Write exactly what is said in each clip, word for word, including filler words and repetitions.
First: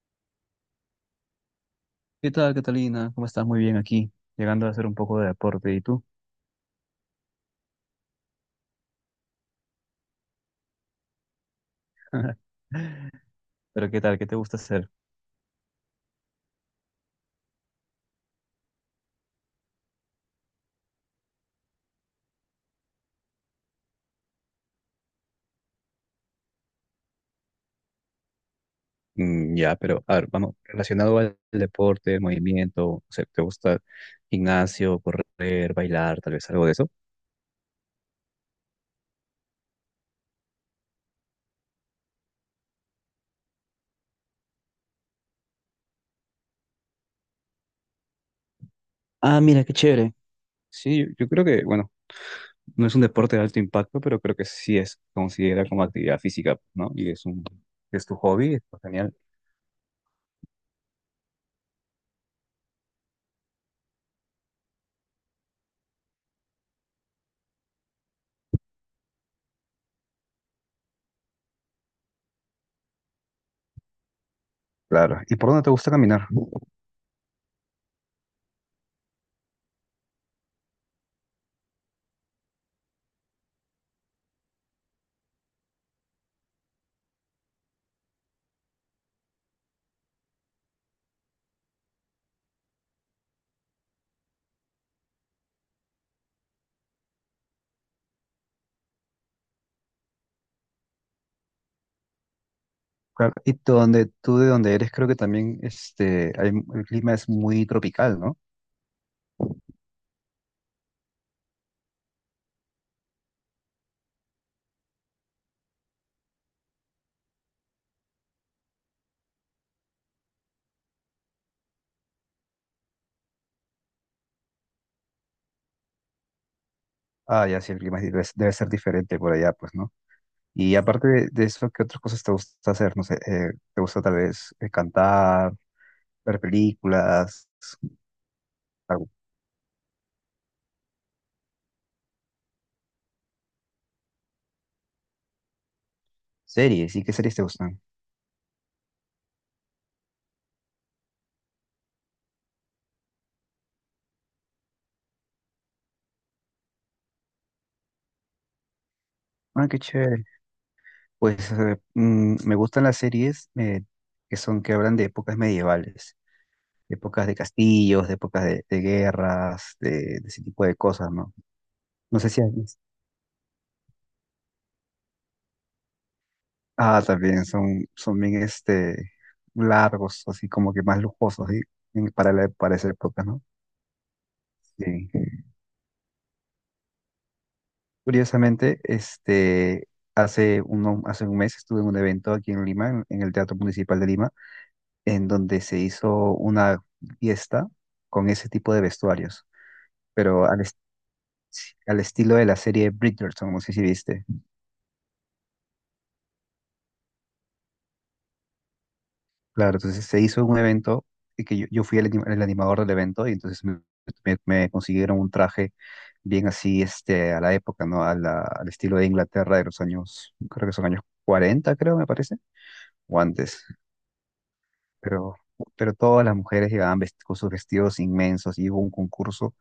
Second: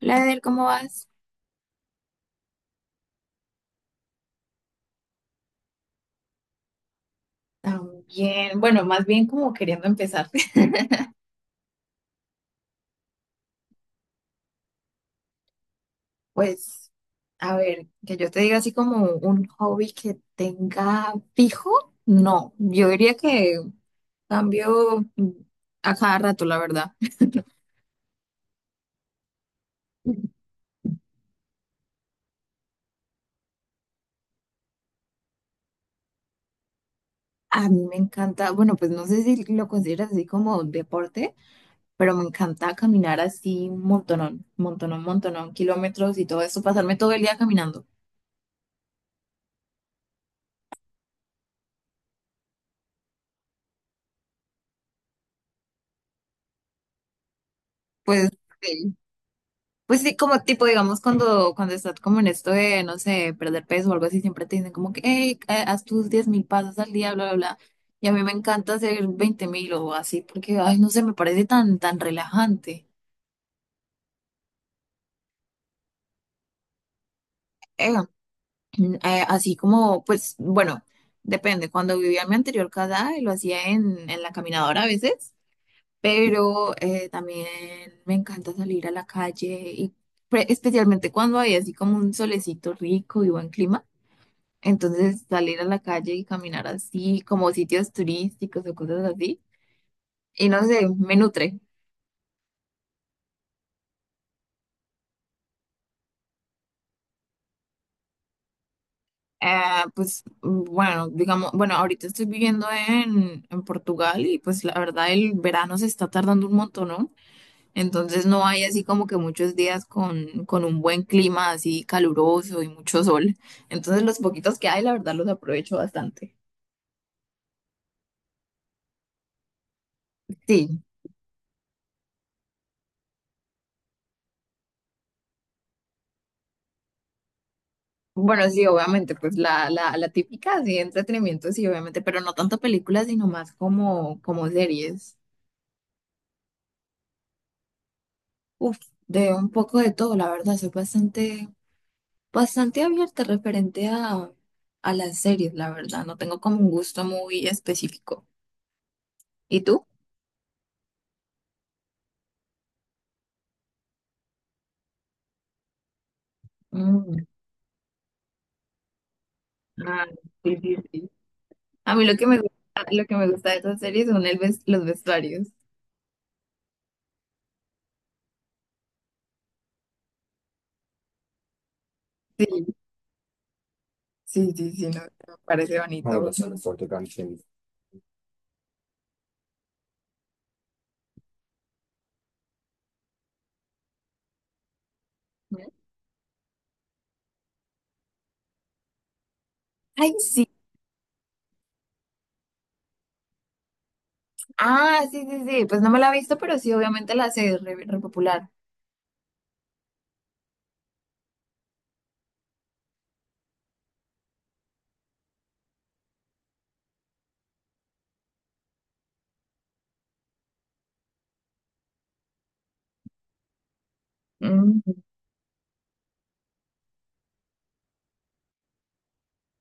Hola, Adel, ¿cómo vas? ¿Qué tal, Catalina? ¿Cómo estás? Muy bien aquí, llegando a hacer un poco de deporte. ¿Y tú? También, bueno, más bien como queriendo empezar. Pero ¿qué tal? ¿Qué te gusta hacer? Pues, a ver, que yo te diga así como un hobby que tenga fijo, no, yo diría que cambio a cada rato, la verdad. Mm, ya, pero a ver, vamos, relacionado al deporte, el movimiento, o sea, ¿te gusta gimnasio, correr, bailar, tal vez algo de eso? A mí me encanta, bueno, pues no sé si lo consideras así como deporte, pero me encanta caminar así un montonón, montonón, montonón, kilómetros y todo eso, pasarme todo el día caminando. Ah, mira, qué chévere. Sí, yo, yo creo que, bueno, no es un deporte de alto impacto, pero creo que sí es considera como actividad física, ¿no? Y es un, es tu Pues, hobby, está sí. genial. Pues sí, como tipo, digamos, cuando, cuando estás como en esto de, no sé, perder peso o algo así, siempre te dicen como que, hey, eh, haz tus diez mil pasos al día, bla, bla, bla. Y a mí me encanta hacer veinte mil o así, porque, ay, no sé, me parece tan, tan relajante. Claro. ¿Y por dónde te gusta caminar? Eh, mm, eh, Así como, pues, bueno, depende. Cuando vivía en mi anterior casa, eh, lo hacía en, en la caminadora a veces, pero eh, también me encanta salir a la calle y pre- especialmente cuando hay así como un solecito rico y buen clima. Entonces salir a la calle y caminar así, como sitios turísticos o cosas así, y no sé, me nutre. Claro, y tú, donde, tú de donde eres, creo que también este, hay- el clima es muy tropical, ¿no? Ah, pues mm, bueno, digamos, bueno, ahorita estoy viviendo en, en Portugal y pues la verdad el verano se está tardando un montón, ¿no? Entonces no hay así como que muchos días con, con un buen clima así caluroso y mucho sol. Entonces los poquitos que hay, la verdad los aprovecho bastante. Ah, ya sí, el clima debe, debe ser diferente por allá, pues, ¿no? Y Sí. aparte de, de eso, ¿qué otras cosas te gusta hacer? No sé, eh, ¿te gusta tal vez eh, cantar, ver películas, Bueno, sí, algo- obviamente, pues la, la, la típica, sí, entretenimiento, sí, obviamente, pero no tanto películas, sino más como, como series. series? ¿Y qué series te gustan? Uf, de un poco de todo, la verdad, soy bastante, bastante abierta referente a, a las series, la verdad, no tengo como un gusto muy específico. ¿Y Ah, qué tú? chévere. Pues eh, mm, me gustan las series eh, que son, que hablan de épocas medievales, de Mm, épocas de castillos, de épocas de, de guerras, ah, de, de ese sí, tipo sí, de sí. cosas, ¿no? A mí lo No que sé me si has visto. gusta, lo que me gusta de esas series son el ves- los vestuarios. Ah, también son, son bien este, largos, así como que más lujosos, ¿sí? En- Para, Sí, la- para esa época, ¿no? sí, sí, sí, no, Sí. me parece, ah, bonito, ay, sí. Curiosamente, este, hace, uno, hace un mes estuve en un evento aquí en Lima, en, en el Teatro Municipal de Lima, en donde se hizo una fiesta con ese tipo de vestuarios, pero al, est- al estilo de la serie Bridgerton, no sé si viste. Ah, sí, sí, sí. Pues no me la he visto, pero sí, obviamente la sé, es re, re popular. Claro, entonces se hizo un evento y que yo, yo fui el, anim- el animador del evento y entonces me, me- me consiguieron un traje bien así este, a la época, ¿no? A la- al estilo de Inglaterra de los años, creo que son años cuarenta creo, me parece, o antes. Mm, Pero, pero todas las mujeres llegaban vest- con sus vestidos inmensos y hubo un concurso,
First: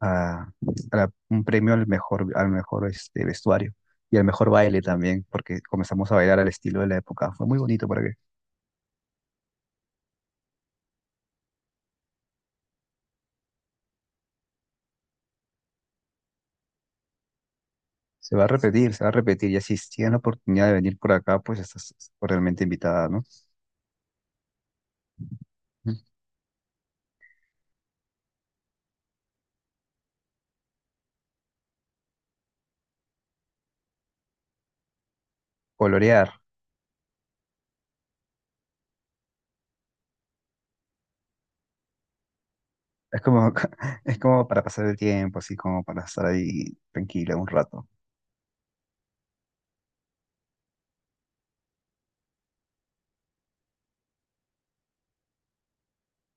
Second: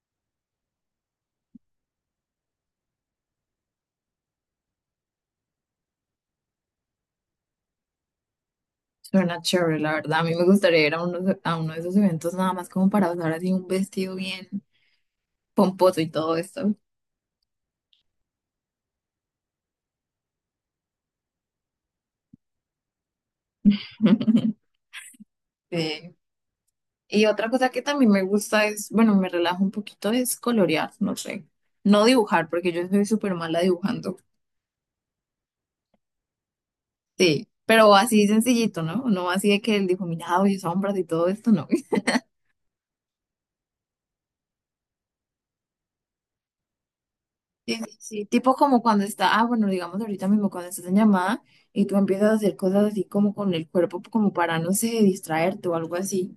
a, a la- un premio al mejor, al mejor este, vestuario y al mejor baile también, porque comenzamos a bailar al estilo de la época. Fue muy bonito para suena chévere, la verdad. A mí me gustaría ir a uno, de- a uno de esos eventos nada más como para usar así un vestido bien pomposo y todo esto. Se va a repetir, se va a repetir. Y así, si tienes la oportunidad de venir por acá, pues estás realmente invitada, ¿no? Mm. Sí. Y otra cosa que también me gusta es, bueno, me relajo un poquito, es colorear, no sé. No dibujar, porque yo soy súper mala dibujando. Colorear. Sí, pero así sencillito, ¿no? No así de que el difuminado y sombras y todo esto, no. Es como, es como para pasar el tiempo, así como para estar ahí tranquila un Sí, rato. sí, sí, tipo como cuando está, ah, bueno, digamos ahorita mismo cuando estás en llamada y tú empiezas a hacer cosas así como con el cuerpo, como para, no sé, distraerte o algo así,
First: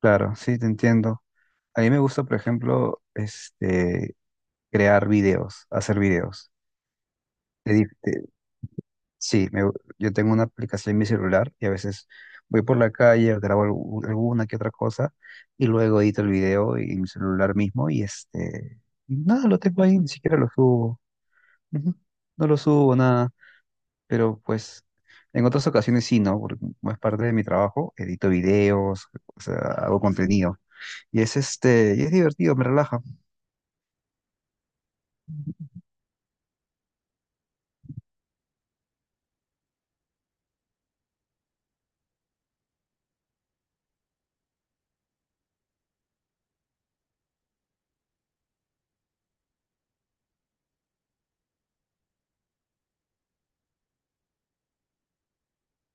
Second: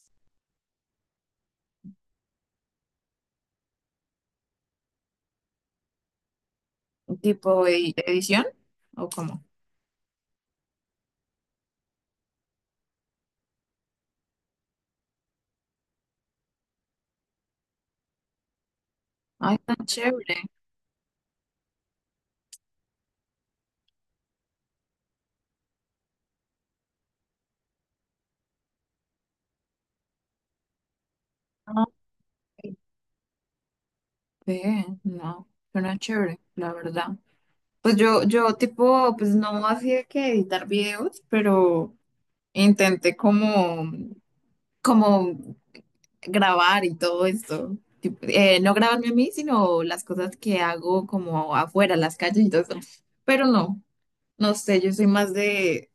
Claro, sí, te entiendo. A mí me gusta, por ejemplo, este, crear videos, hacer videos. tipo e- edición o como, Sí, me- yo tengo una aplicación en mi celular y a veces voy por la calle, grabo algu- alguna que otra cosa y luego edito el video en mi celular mismo y este, nada, ay, lo tengo tan ahí, ni chévere, siquiera lo subo. Ujú. No lo subo, nada, pero pues en otras ocasiones sí, ¿no? Porque como es parte de mi trabajo, edito videos, o sea, hago contenido y es ah, este, y es divertido, me relaja. ve, no, suena chévere, la verdad. Pues yo, yo tipo, pues no hacía que editar videos, pero intenté como como grabar y todo esto. Tipo, eh, no grabarme a mí, sino las cosas que hago como afuera, las calles y todo eso. Pero no, no sé, yo soy más de,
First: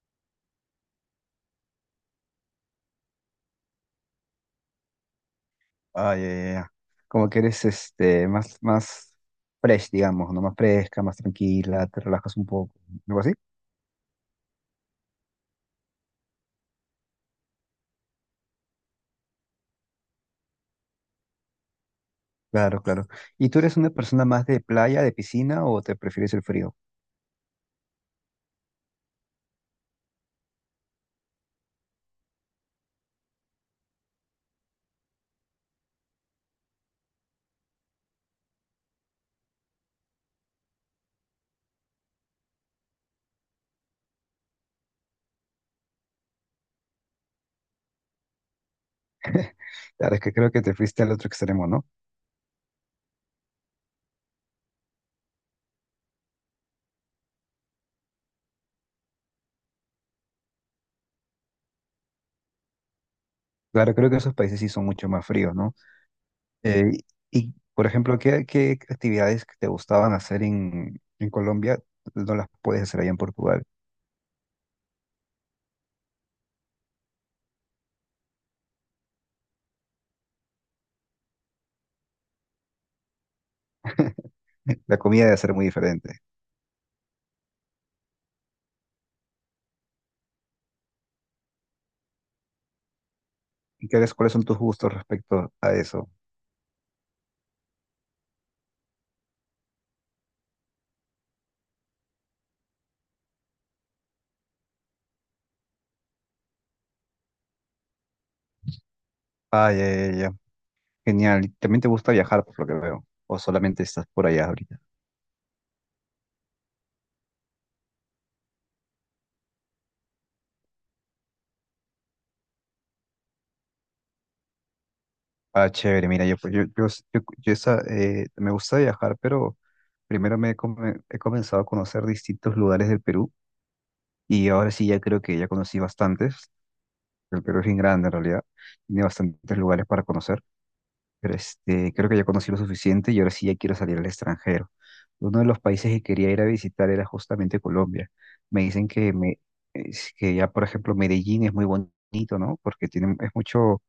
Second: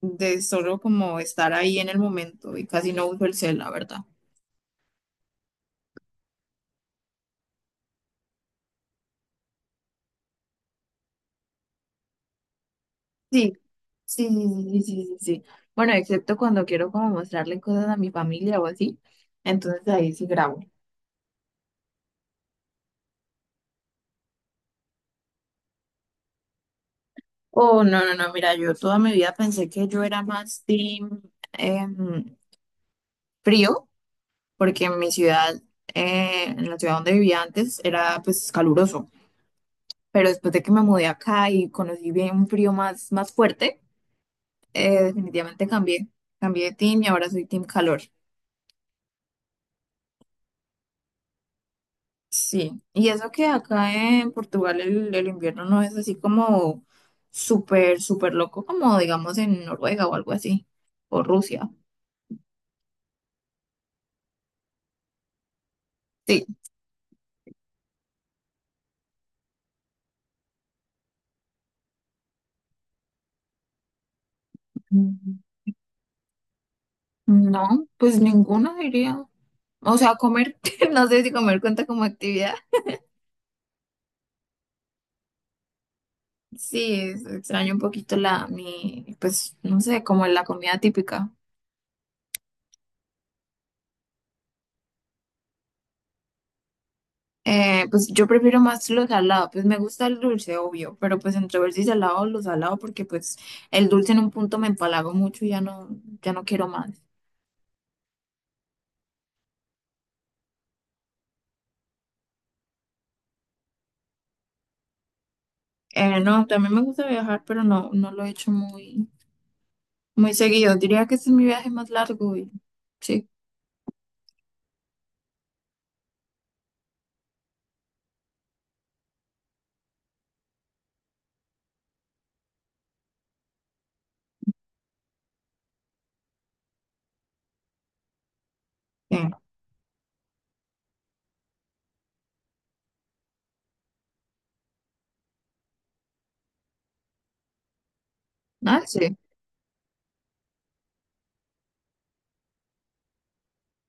de solo como estar ahí en el momento y casi no uso el cel, la verdad. Ah, ya, ya, ya. Como que eres este, más, más fresh, digamos, ¿no? Más fresca, más tranquila, te relajas un poco, algo así. Sí, sí, sí, sí, sí, sí, sí. Bueno, excepto cuando quiero como mostrarle cosas a mi familia o así, entonces ahí sí grabo. Claro, claro. ¿Y tú eres una persona más de playa, de piscina o te prefieres el frío? Oh, no, no, no, mira, yo toda mi vida pensé que yo era más team em, frío, porque en mi ciudad, eh, en la ciudad donde vivía antes, era pues caluroso, pero después de que me mudé acá y conocí bien un frío más, más fuerte, eh, definitivamente cambié, cambié de team y ahora soy team calor. Claro, es que creo que te fuiste al otro extremo, ¿no? Sí, y eso que acá en Portugal el, el invierno no es así como súper, súper loco como digamos en Noruega o algo así, o Rusia. Claro, creo que esos países sí son mucho más fríos, ¿no? Sí. Eh, y, por ejemplo, ¿qué, qué actividades que te gustaban hacer en, en Colombia no las puedes hacer allá en Portugal? Mm, no, pues ninguno diría. O sea, comer, no sé si comer cuenta como actividad. La comida debe ser muy diferente. Sí, es- extraño un poquito la, mi, pues, no sé, como la comida típica. ¿Y qué, cuáles son tus gustos respecto a eso? Eh, pues yo prefiero más lo salado, pues me gusta el dulce, obvio, pero pues entre ver si salado o lo salado, porque pues el dulce en un punto me empalago mucho y ya no, ya no quiero más. Ah, ya, ya, ya. Genial. ¿Y también te gusta viajar, por lo que veo? O solamente estás por allá ahorita. Eh, no, también me gusta viajar, pero no, no lo he hecho muy, muy seguido. Diría que este es mi viaje más largo y sí, Ah, chévere. Mira, yo, pues, yo, yo, yo- yo esa, eh, me gusta viajar, pero primero me he, come- he comenzado a conocer distintos lugares del Perú y ahora sí ya creo que ya conocí bastantes. El Perú es bien grande en realidad. Tiene eh, bastantes lugares para conocer. Pero este, creo que ya conocí lo suficiente y ahora sí ya quiero salir al extranjero. Uno de los países que quería ir a visitar era justamente Colombia. Me ah, dicen que, sí. me, es que ya, por ejemplo, Medellín es muy bonito, ¿no? Porque tiene, es mucho,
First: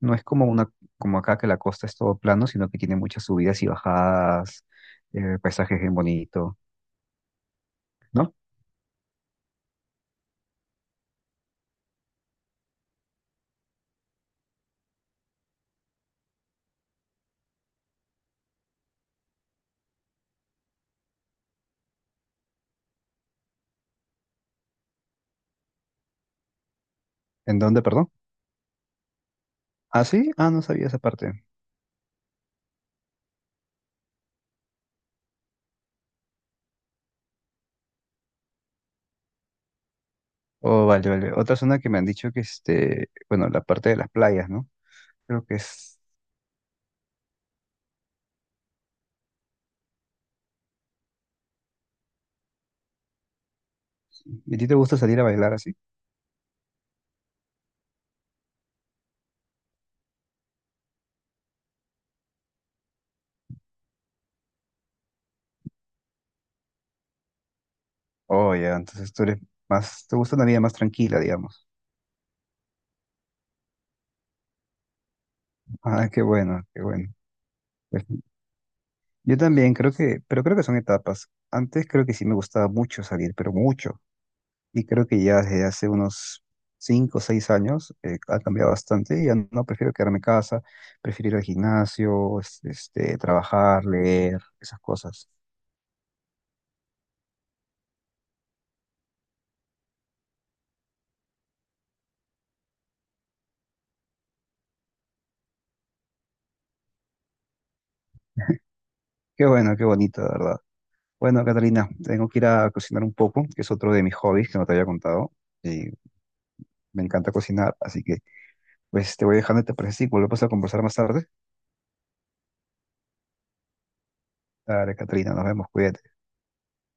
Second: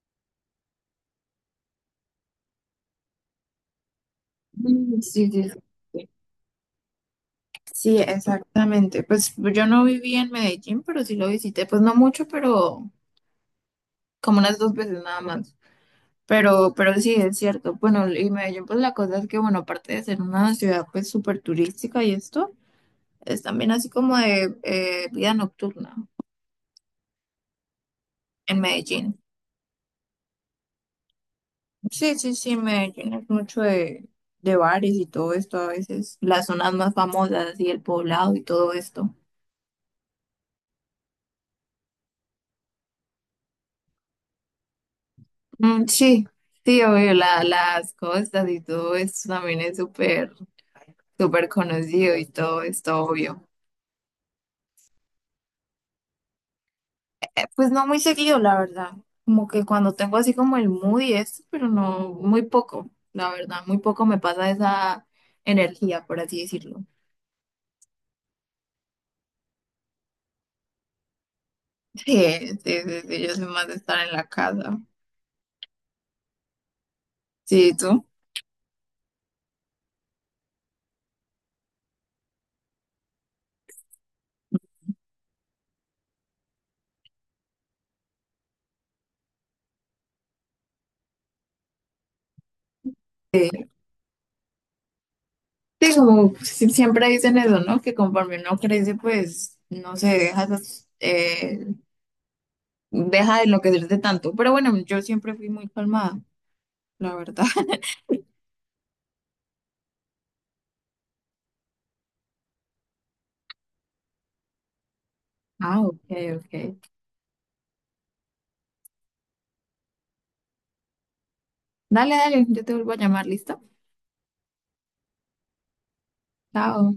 no es como una, como acá que la costa es todo plano, sino que tiene muchas subidas y bajadas, Mm, sí, eh, sí, sí, paisajes bien sí. bonitos, Sí, ¿no? exactamente. Pues yo no viví en Medellín, pero sí lo visité, pues no mucho, pero como unas dos veces nada más. Pero, pero sí, es cierto. Bueno, y Medellín, pues la cosa es que, bueno, aparte de ser una ciudad pues súper turística y esto, es también así como de eh, vida nocturna ¿En dónde, perdón? en Medellín. Ah, sí, ah, no sabía esa parte. Sí, sí, sí, Medellín es mucho de, de bares y todo esto a veces, las zonas más famosas y el poblado y todo esto. Oh, vale, vale. Otra zona que me han dicho que, este, bueno, la parte de las playas, ¿no? Creo que Mm, es. sí, sí, obvio, la- las costas y todo esto también es súper, súper conocido y todo esto, obvio. ¿Y a ti te gusta salir a bailar así? Pues no muy seguido, la verdad. Como que cuando tengo así como el mood y esto, pero no, muy poco, la verdad, muy poco me pasa esa energía, por así decirlo. Oh, ya, entonces tú eres más, te gusta una vida más tranquila, digamos. Sí, sí, sí, sí, yo soy más de estar en la casa. Ah, qué bueno, qué bueno. Sí, Pues, ¿tú? yo también creo que, pero creo que son etapas. Antes creo que sí me gustaba mucho salir, pero mucho. Y creo que ya desde hace unos cinco o seis años eh, ha cambiado bastante. Y ya no prefiero quedarme en casa, prefiero ir al gimnasio, es- este, trabajar, leer, esas cosas. Sí, como si- siempre dicen eso, ¿no? Que conforme uno crece, pues, no sé, deja esas, eh, deja de enloquecerse tanto. Pero bueno, yo siempre fui muy calmada, la verdad. Qué bueno, qué bonito, de verdad. Bueno, Catalina, tengo que ir a cocinar un poco, que es otro de mis hobbies que no te había contado. Ah, Y ok, ok. me encanta cocinar, así que Pues te voy dejando, ¿te parece? Y volvemos a conversar más tarde. Dale, dale, yo te vuelvo a llamar, ¿listo? Dale, Catrina, nos vemos, cuídate. Chao.